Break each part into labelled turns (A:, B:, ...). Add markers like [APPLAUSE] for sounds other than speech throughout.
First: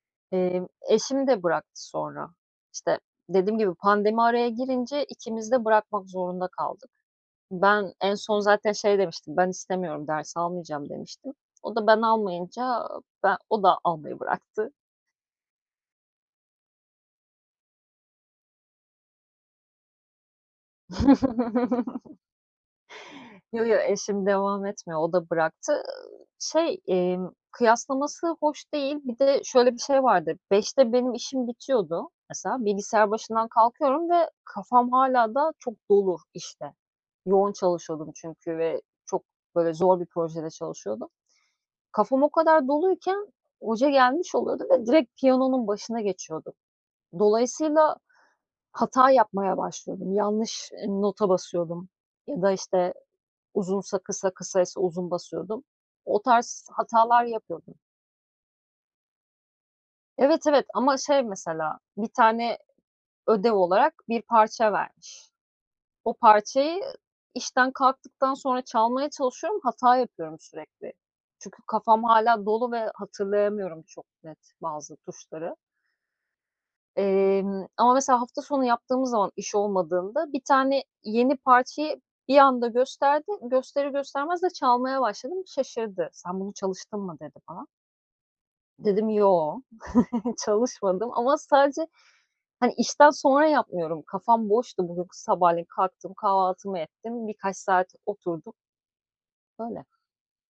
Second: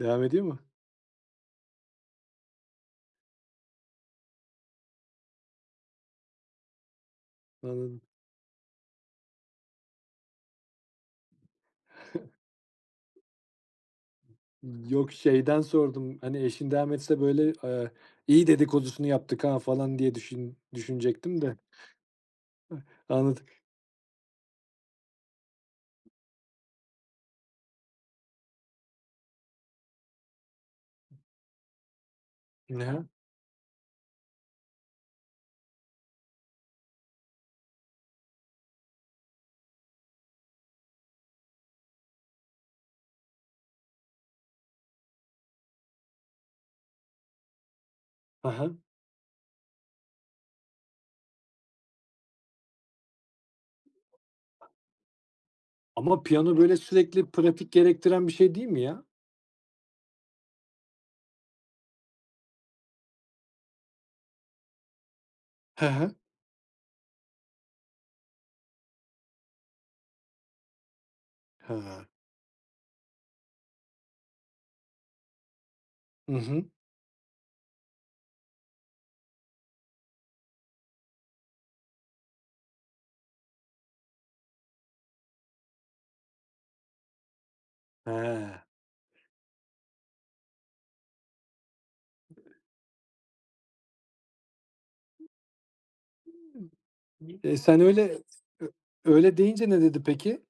A: Devam edeyim mi?
B: Eee, eşim de bıraktı sonra. İşte, dediğim gibi pandemi araya girince ikimiz de bırakmak zorunda kaldık. Ben
A: Anladım.
B: en son zaten şey demiştim, "Ben istemiyorum ders almayacağım. "demiştim.
A: [CHUCKLES]
B: O da ben almayınca, ben o da almayı bıraktı.
A: Yok şeyden sordum hani eşin devam etse, böyle, eee, "iyi dedikodusunu yaptık ha!" falan diye düşün düşünecektim de.
B: [CHUCKLES]
A: Hıı, anladık.
B: Yo, yo, eşim devam etmiyor, o da bıraktı. Iıı, şey, emm, kıyaslaması hoş değil. Bir de şöyle bir şey vardı 17.00'de benim işim bitiyordu mesela bilgisayar
A: [UNINTELLIGIBLE]
B: başından kalkıyorum ve kafam hâlâ daha çok dolu, işte, yoğun çalışıyordum çünkü ve çok böyle zor bir projede çalışıyordum. Kafam o kadar doluyken, hoca gelmiş oluyordu ve direkt piyanonun başına geçiyordu. Dolayısıyla
A: He he.
B: hata yapmaya başlıyordum. Yanlış, ııı, nota basıyordum ya da, işte, uzunsa kısa kısaysa uzun basıyordum. O
A: Ama piyano,
B: tarz
A: böyle,
B: hatalar
A: sürekli pratik
B: yapıyordum.
A: gerektiren bir şey değil mi ya?
B: Evet, evet, ama şey mesela 1 tane ödev olarak bir parça vermiş.
A: He he.
B: O parçayı işten kalktıktan sonra çalmaya çalışıyorum hata yapıyorum sürekli çünkü kafam
A: He.
B: hâlâ dolu ve hatırlayamıyorum çok net bazı tuşları.
A: Hı hı.
B: Emm, ama mesela hafta sonu yaptığımız zaman iş olmadığında bir tane yeni parçayı bir anda gösterdi, gösterir göstermez de çalmaya başladım şaşırdı. "Sen bunu çalıştın mı?" dedi bana,
A: He.
B: dedim "yoo" [CHUCKLES] çalışmadım ama sadece hani işten sonra yapmıyorum kafam boştu. Bugün sabahleyin kalktım kahvaltımı ettim
A: Iıı. Bir de
B: birkaç
A: sen
B: saat
A: öyle
B: oturdum.
A: ö öyle deyince ne
B: Böyle.
A: dedi peki?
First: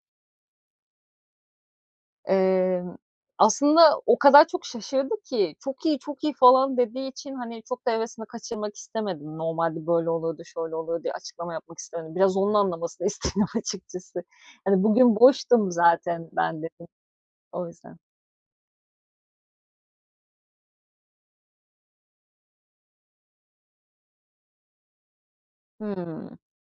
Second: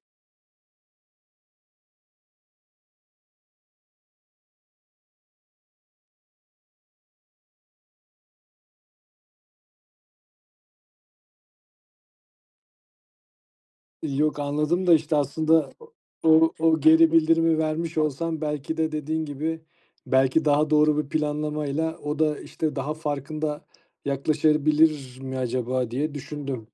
B: Imm, aslında o kadar çok şaşırdı ki, "çok iyi, çok iyi!" falan dediği için hani çok da hevesini kaçırmak istemedim. Normalde böyle oluyordu, şöyle oluyordu diye açıklama yapmak istemedim. Biraz onun anlamasını istedim açıkçası.
A: Yok
B: "Hani
A: anladım da,
B: bugün
A: işte,
B: boştum
A: aslında
B: zaten
A: o
B: ben"
A: o
B: dedim,
A: geri bildirimi
B: o yüzden.
A: vermiş olsan belki de dediğin gibi belki daha doğru bir planlamayla o da işte daha farkında yaklaşabilir mi acaba diye
B: Hımm.
A: düşündüm.